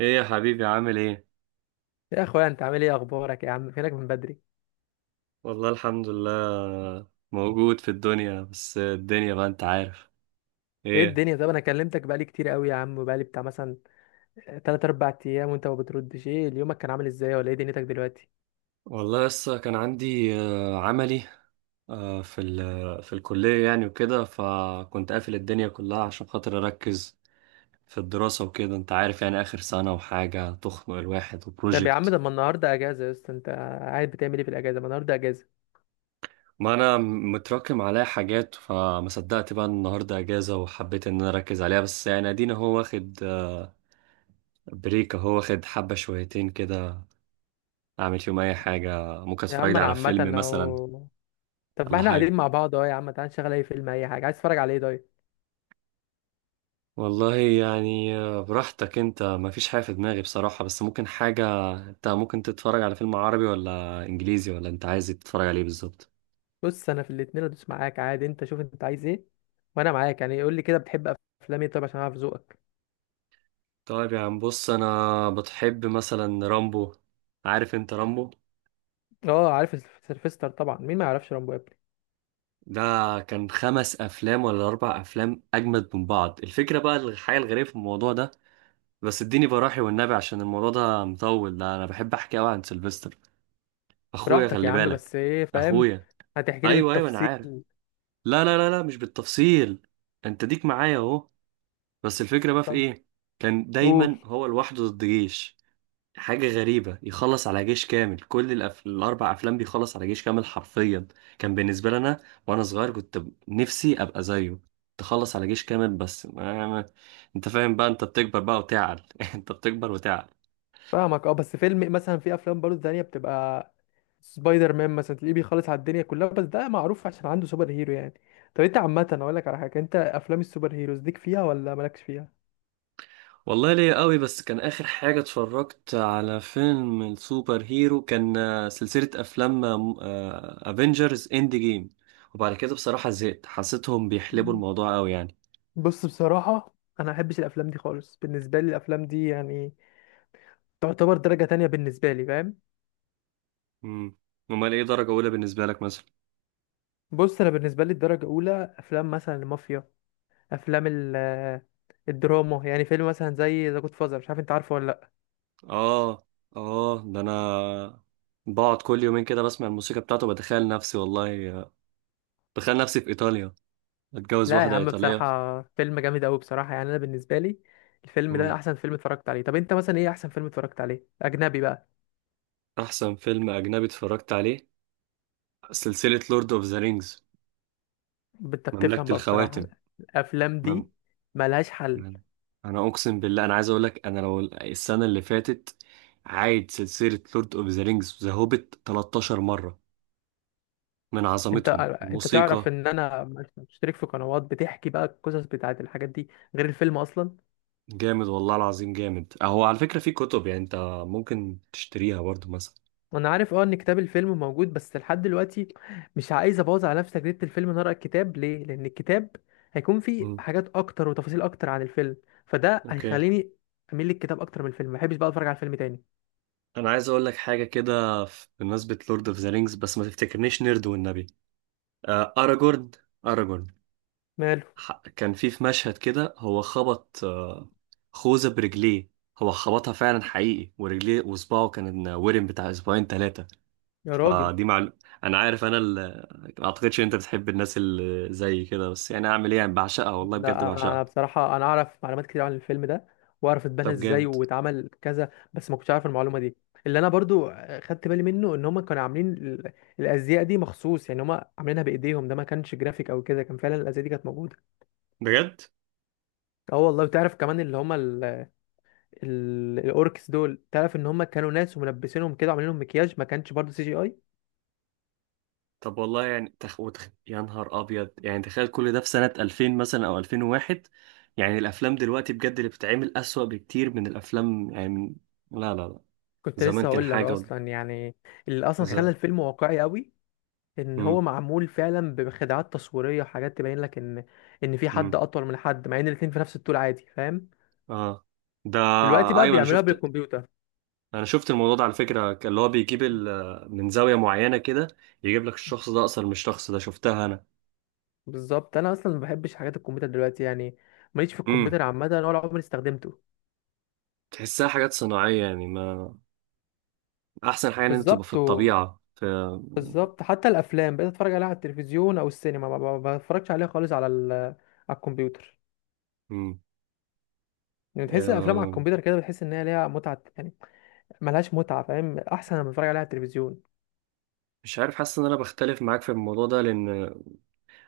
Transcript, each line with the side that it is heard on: right: ايه يا حبيبي، عامل ايه؟
left: يا اخويا، انت عامل ايه؟ اخبارك يا عم؟ فينك من بدري؟
right: والله الحمد لله. موجود في الدنيا، بس الدنيا بقى انت عارف.
left: ايه
right: ايه.
left: الدنيا؟ طب انا كلمتك بقالي كتير قوي يا عم، بقالي بتاع مثلا 3 4 ايام وانت ما بتردش. ايه اليومك كان عامل ازاي؟ ولا ايه دنيتك دلوقتي؟
right: والله لسه كان عندي عملي. في في الكلية يعني وكده، فكنت قافل الدنيا كلها عشان خاطر اركز في الدراسة وكده، انت عارف يعني، اخر سنة وحاجة تخنق الواحد
left: طب يا عم،
right: وبروجكت.
left: ده ما النهارده اجازه يا اسطى. انت قاعد بتعمل ايه في الاجازه؟ ما النهارده اجازه.
right: ما انا متراكم عليا حاجات، فما صدقت بقى إن النهارده اجازة، وحبيت ان انا اركز عليها. بس يعني ادينا هو واخد بريك، هو واخد حبة شويتين كده اعمل فيهم اي حاجه، ممكن
left: يا
right: اتفرج
left: عم
right: لي
left: انا
right: على
left: عامه
right: فيلم مثلا.
left: اهو. طب ما
right: ولا
left: احنا قاعدين
right: حاجه.
left: مع بعض اهو، يا عم تعال نشغل اي فيلم اي حاجه. عايز تتفرج على ايه؟ طيب،
right: والله يعني براحتك. انت ما فيش حاجه في دماغي بصراحه، بس ممكن حاجه، انت ممكن تتفرج على فيلم عربي ولا انجليزي، ولا انت عايز تتفرج عليه بالظبط؟
left: بص، انا في الاتنين ادوس معاك عادي، انت شوف انت عايز ايه وانا معاك، يعني قول لي كده، بتحب افلام ايه؟ طب عشان اعرف ذوقك.
right: طيب يا عم، بص انا بتحب مثلا رامبو. عارف انت رامبو؟
left: اه عارف سيلفستر طبعا، مين ما يعرفش رامبو؟
right: ده كان 5 افلام ولا 4 افلام، اجمد من بعض. الفكره بقى، الحاجه الغريبه في الموضوع ده، بس اديني براحي والنبي عشان الموضوع ده مطول، ده انا بحب احكي قوي عن سيلفستر. اخويا
left: براحتك يا
right: خلي
left: عم،
right: بالك،
left: بس ايه؟ فاهم.
right: اخويا.
left: هتحكي لي
right: ايوه ايوه انا عارف.
left: بالتفصيل.
right: لا لا لا لا، مش بالتفصيل. انت ديك معايا اهو. بس الفكره بقى في
left: ف-
right: ايه؟ كان
left: قول.
right: دايما هو لوحده ضد جيش. حاجه غريبه، يخلص على جيش كامل. كل الاربع افلام بيخلص على جيش كامل حرفيا. كان بالنسبه لي انا، وانا صغير كنت نفسي ابقى زيه، تخلص على جيش كامل. بس ما... ما... انت فاهم بقى، انت بتكبر بقى وتعقل انت بتكبر وتعقل.
left: فاهمك اه، بس فيلم مثلا، في افلام برضه تانية بتبقى سبايدر مان مثلا، تلاقيه بيخلص على الدنيا كلها، بس ده معروف عشان عنده سوبر هيرو يعني. طب انت عامة، اقول لك على حاجة، انت افلام السوبر هيروز ليك فيها ولا مالكش فيها؟
right: والله ليا قوي، بس كان آخر حاجة اتفرجت على فيلم السوبر هيرو، كان سلسلة أفلام افنجرز اند جيم، وبعد كده بصراحة زهقت، حسيتهم بيحلبوا
left: مم.
right: الموضوع قوي يعني.
left: بص بصراحة، انا ما احبش الافلام دي خالص، بالنسبة لي الافلام دي يعني تعتبر درجة تانية بالنسبة لي، فاهم.
right: امم. امال ايه درجة أولى بالنسبة لك مثلا؟
left: بص، انا بالنسبة لي الدرجة الاولى افلام مثلا المافيا، افلام ال الدراما يعني. فيلم مثلا زي ذا جود فازر، مش عارف انت عارفه ولا لا.
right: اه، اه، ده أنا بقعد كل يومين كده بسمع الموسيقى بتاعته، بتخيل نفسي والله، بتخيل نفسي في إيطاليا، بتجوز
left: لا يا
right: واحدة
left: عم
right: إيطالية.
left: بصراحه فيلم جامد قوي بصراحه يعني، انا بالنسبه لي الفيلم ده
right: امم.
left: احسن فيلم اتفرجت عليه. طب انت مثلا ايه احسن فيلم اتفرجت عليه اجنبي بقى؟
right: أحسن فيلم أجنبي اتفرجت عليه سلسلة لورد أوف ذا رينجز،
left: انت بتفهم
right: مملكة
left: بقى بصراحه،
right: الخواتم.
left: الافلام
right: مم-.
left: دي ملهاش حل.
right: تمام. انا اقسم بالله، انا عايز اقول لك، انا لو السنه اللي فاتت عايد سلسله لورد اوف ذا رينجز وذا هوبيت 13 مره، من
left: انت
right: عظمتهم
left: انت تعرف
right: الموسيقى.
left: ان انا مشترك في قنوات بتحكي بقى القصص بتاعت الحاجات دي، غير الفيلم اصلا.
right: جامد والله العظيم، جامد اهو. على فكره في كتب، يعني انت ممكن تشتريها برضو مثلا.
left: انا عارف اه ان كتاب الفيلم موجود، بس لحد دلوقتي مش عايز ابوظ على نفسي تجربة الفيلم إن أنا اقرا الكتاب. ليه؟ لان الكتاب هيكون فيه
right: مم.
left: حاجات اكتر وتفاصيل اكتر عن الفيلم، فده
right: اوكي.
left: هيخليني اميل للكتاب اكتر من الفيلم، ما بحبش بقى اتفرج على الفيلم تاني.
right: انا عايز اقول لك حاجه كده، بمناسبه لورد اوف ذا رينجز، بس ما تفتكرنيش نيرد والنبي. اراجورن، اراجورن،
left: ماله؟
right: كان في مشهد كده، هو خبط خوذة برجليه، هو خبطها فعلا حقيقي ورجليه، وصباعه كان ورم بتاع اسبوعين 3.
left: يا راجل!
right: فدي معلومة. انا عارف، ما اعتقدش ان انت بتحب الناس اللي زي كده، بس يعني اعمل ايه يعني، بعشقها والله، بجد
left: لا انا
right: بعشقها.
left: بصراحة انا اعرف معلومات كتير عن الفيلم ده، واعرف اتبنى
right: طب
left: ازاي
right: جامد،
left: واتعمل كذا، بس ما كنتش عارف المعلومة دي. اللي انا برضو خدت بالي منه ان هم كانوا عاملين الازياء دي مخصوص، يعني هم عاملينها بايديهم، ده ما كانش جرافيك او كده، كان فعلا الازياء دي كانت موجودة.
right: بجد.
left: اه والله بتعرف كمان اللي هما الاوركس دول، تعرف ان هما كانوا ناس وملبسينهم كده وعاملين لهم مكياج، ما كانش برضه سي جي اي.
right: طب والله يعني، يا نهار ابيض، يعني تخيل كل ده في سنة 2000 مثلا او 2001، يعني الافلام دلوقتي بجد اللي بتتعمل اسوأ بكتير من الافلام، يعني لا لا لا،
left: كنت
right: زمان
left: لسه
right: كان
left: هقول لك
right: حاجة.
left: اصلا يعني، اللي اصلا خلى
right: ذا.
left: الفيلم واقعي قوي ان هو
right: امم.
left: معمول فعلا بخدعات تصويريه وحاجات تبين لك ان في حد
right: امم.
left: اطول من حد، مع ان الاتنين في نفس الطول عادي، فاهم.
right: اه. ده.
left: دلوقتي بقى
right: ايوه انا
left: بيعملوها
right: شفت.
left: بالكمبيوتر.
right: انا شفت الموضوع ده على فكره، كان اللي هو من زاويه معينه كده، يجيب لك الشخص ده اصلا مش الشخص ده، شفتها انا.
left: بالظبط، انا اصلا ما بحبش حاجات الكمبيوتر دلوقتي يعني، ماليش في
right: امم.
left: الكمبيوتر عامه ولا عمري استخدمته.
right: تحسها حاجات صناعيه، يعني ما احسن حاجه ان انت تبقى في
left: بالظبط،
right: الطبيعه، في.
left: بالظبط. حتى الافلام بقيت اتفرج عليها على التلفزيون او السينما، ما بتفرجش عليها خالص على الكمبيوتر.
right: امم.
left: يعني تحس الافلام على
right: آه.
left: الكمبيوتر كده، بتحس ان هي ليها متعه يعني، ملهاش متعه فاهم، احسن لما بتفرج عليها على التلفزيون.
right: مش عارف، حاسس ان انا بختلف معاك في الموضوع ده، لان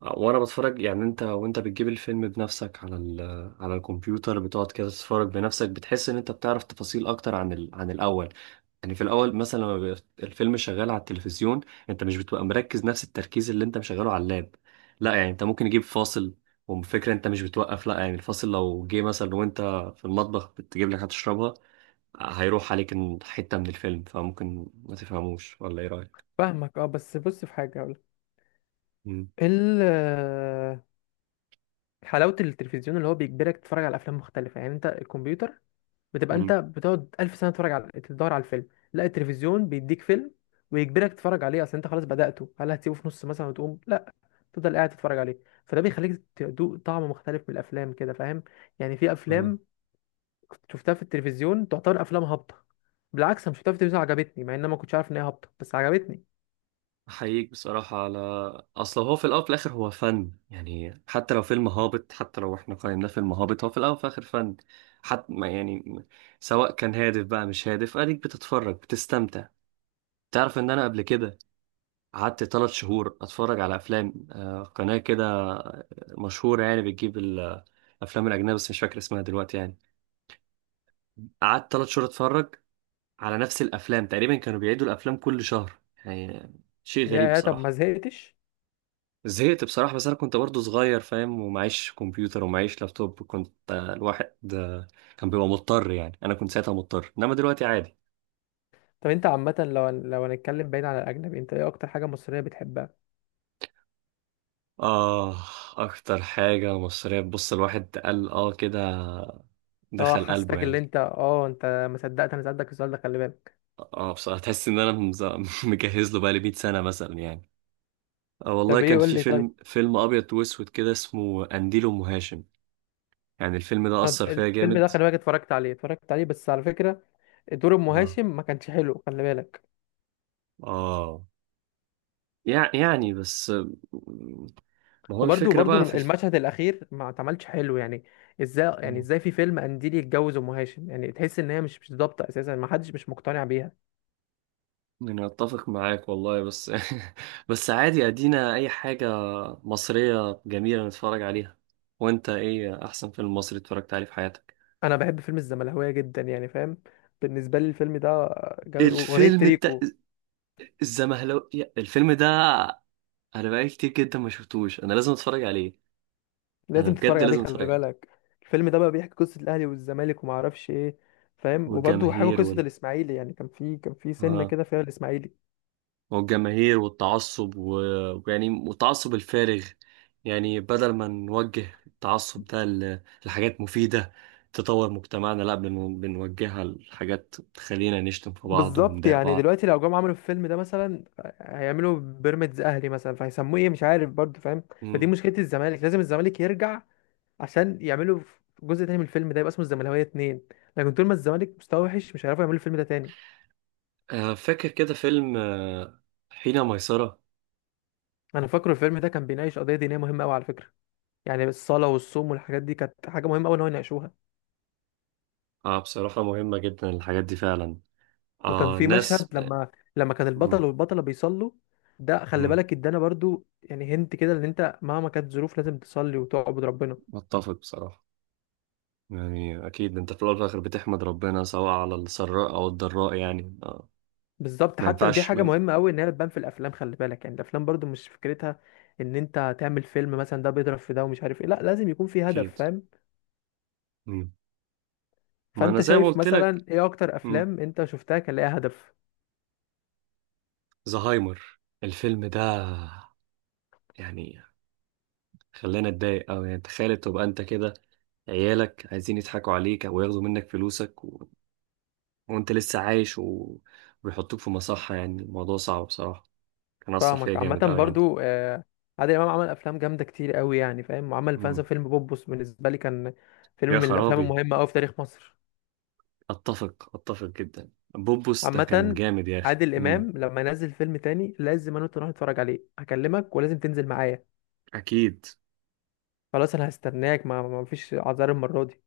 right: وانا بتفرج يعني، انت وانت بتجيب الفيلم بنفسك على على الكمبيوتر، بتقعد كده تتفرج بنفسك، بتحس ان انت بتعرف تفاصيل اكتر عن عن الاول. يعني في الاول مثلا لما بيبقى الفيلم شغال على التلفزيون، انت مش بتبقى مركز نفس التركيز اللي انت مشغله على اللاب. لا يعني انت ممكن يجيب فاصل، وفكرة انت مش بتوقف، لا يعني الفاصل لو جه مثلا وانت في المطبخ بتجيب لك هتشربها، هيروح عليك حتة من الفيلم، فممكن ما تفهموش، ولا ايه رأيك؟
left: فاهمك اه، بس بص، في حاجه اقول،
right: مم.
left: ال حلاوه التلفزيون اللي هو بيجبرك تتفرج على افلام مختلفه، يعني انت الكمبيوتر بتبقى انت
right: مم.
left: بتقعد ألف سنه تتفرج على، تدور على الفيلم. لا التلفزيون بيديك فيلم ويجبرك تتفرج عليه، اصل انت خلاص بدأته، هل هتسيبه في نص مثلا وتقوم؟ تفضل قاعد تتفرج عليه، فده بيخليك تدوق طعم مختلف من الافلام كده، فاهم. يعني في
right: اه،
left: افلام كنت شفتها في التلفزيون تعتبر افلام هابطه، بالعكس انا شفتها في التلفزيون عجبتني، مع ان انا ما كنتش عارف ان هي هابطه، بس عجبتني.
right: أحييك بصراحة، على أصل هو في الأول وفي الآخر هو فن. يعني حتى لو فيلم هابط، حتى لو إحنا قيمناه فيلم هابط، هو في الأول وفي الآخر فن. حتى ما يعني، سواء كان هادف بقى مش هادف، أديك بتتفرج بتستمتع. تعرف إن أنا قبل كده قعدت 3 شهور أتفرج على أفلام، قناة كده مشهورة، يعني بتجيب الأفلام الأجنبية، بس مش فاكر اسمها دلوقتي يعني. قعدت 3 شهور أتفرج على نفس الأفلام تقريبا، كانوا بيعيدوا الأفلام كل شهر، يعني شيء
left: يا
right: غريب
left: يا طب ما
right: بصراحة.
left: زهقتش؟
right: زهقت بصراحة، بس أنا كنت برضو صغير فاهم، ومعيش كمبيوتر ومعيش لابتوب، كنت الواحد كان بيبقى مضطر، يعني أنا كنت ساعتها مضطر، إنما دلوقتي عادي.
left: طب انت عامه، لو هنتكلم بعيد عن الاجنبي، انت ايه اكتر حاجه مصريه بتحبها؟
right: آه. أكتر حاجة مصرية، بص الواحد قال آه كده،
left: اه
right: دخل قلبه
left: حسيتك.
right: يعني.
left: اللي انت اه انت ما صدقت انا سالتك السؤال ده، خلي بالك.
right: آه بصراحة، تحس إن أنا مجهز له بقالي 100 سنة مثلا يعني. آه والله،
left: طب ايه؟
right: كان
left: قول
right: في
left: لي طيب.
right: فيلم أبيض وأسود كده اسمه قنديل أم هاشم، يعني الفيلم ده
left: طب
right: أثر فيا
left: الفيلم ده
right: جامد.
left: خلي بالك، اتفرجت عليه، اتفرجت عليه، بس على فكره دور ام
right: آه.
left: هاشم ما كانش حلو، خلي بالك.
right: آه. يعني بس، ما هو
left: وبرده
right: الفكرة
left: برده
right: بقى في
left: المشهد الاخير ما اتعملش حلو يعني. ازاي يعني؟
right: مم.
left: ازاي في فيلم قنديل يتجوز ام هاشم؟ يعني تحس ان هي مش ضابطه اساسا، ما حدش مش مقتنع بيها.
right: يعني أتفق معاك والله، بس بس عادي. أدينا أي حاجة مصرية جميلة نتفرج عليها. وأنت إيه أحسن فيلم مصري اتفرجت عليه في حياتك؟
left: انا بحب فيلم الزمهلاويه جدا يعني، فاهم. بالنسبه لي الفيلم ده جميل، واغنيه
right: الفيلم بتاع
left: تريكو.
right: الزمهلاوية، الفيلم ده أنا بقالي كتير جدا ما شفتوش، أنا لازم أتفرج عليه. أنا
left: لازم تتفرج
right: بجد
left: عليه
right: لازم
left: خلي
right: أتفرج عليه.
left: بالك. الفيلم ده بقى بيحكي قصه الاهلي والزمالك وما اعرفش ايه، فاهم. وبرده حاجه
right: والجماهير
left: قصه
right: وال.
left: الاسماعيلي، يعني كان في سنه
right: آه.
left: كده فيها الاسماعيلي.
right: والجماهير والتعصب ويعني والتعصب الفارغ، يعني بدل ما نوجه التعصب ده لحاجات مفيدة تطور مجتمعنا، لا بنوجهها لحاجات تخلينا نشتم في بعض
left: بالظبط،
right: ونضايق
left: يعني
right: بعض.
left: دلوقتي لو جم عملوا الفيلم ده مثلا، هيعملوا بيراميدز اهلي مثلا، فهيسموه ايه، مش عارف برضه، فاهم. فدي
right: مم.
left: مشكله، الزمالك لازم الزمالك يرجع عشان يعملوا جزء تاني من الفيلم ده يبقى اسمه الزملكاويه اتنين، لكن طول ما الزمالك مستواه وحش مش هيعرفوا يعملوا الفيلم ده تاني.
right: فاكر كده فيلم حين ميسرة.
left: انا فاكره الفيلم ده كان بيناقش قضيه دينيه مهمه قوي على فكره، يعني الصلاه والصوم والحاجات دي كانت حاجه مهمه قوي ان هو يناقشوها.
right: آه بصراحة مهمة جدا الحاجات دي فعلا.
left: وكان
right: آه،
left: في مشهد،
right: الناس، آه.
left: لما كان البطل
right: مم.
left: والبطله بيصلوا، ده خلي
right: مم.
left: بالك ادانا برضو يعني، هنت كده ان انت مهما كانت ظروف لازم تصلي وتعبد ربنا.
right: متفق بصراحة. يعني أكيد أنت في الأول وفي الآخر بتحمد ربنا سواء على السراء أو الضراء، يعني آه.
left: بالظبط،
right: ما
left: حتى دي
right: ينفعش.
left: حاجة مهمة قوي ان هي بتبان في الافلام، خلي بالك. يعني الافلام برضو مش فكرتها ان انت تعمل فيلم مثلا ده بيضرب في ده ومش عارف ايه، لا لازم يكون في هدف،
right: اكيد.
left: فاهم.
right: مم. ما انا
left: فانت
right: زي ما
left: شايف
right: قلت لك.
left: مثلا ايه اكتر
right: مم.
left: افلام انت شفتها كان ليها هدف؟
right: زهايمر الفيلم ده، يعني خلانا اتضايق أوي. يعني تخيل تبقى انت كده، عيالك عايزين يضحكوا عليك او ياخدوا منك فلوسك و... وانت لسه عايش، و... ويحطوك في مصحة. يعني الموضوع صعب بصراحة، كان اثر فيا
left: فاهمك، عامة
right: جامد أوي يعني.
left: برضو آه. عادل امام عمل افلام جامدة كتير قوي يعني، فاهم. وعمل
right: مم.
left: مثلا فيلم بوبوس، بالنسبة لي كان فيلم
right: يا
left: من الافلام
right: خرابي.
left: المهمة قوي في تاريخ مصر.
right: اتفق اتفق جدا، بوبوس ده كان
left: عامة
right: جامد يا اخي.
left: عادل
right: مم.
left: امام لما ينزل فيلم تاني لازم انا وانت نروح نتفرج عليه، هكلمك ولازم تنزل معايا.
right: اكيد.
left: خلاص انا هستناك، ما فيش اعذار المرة دي.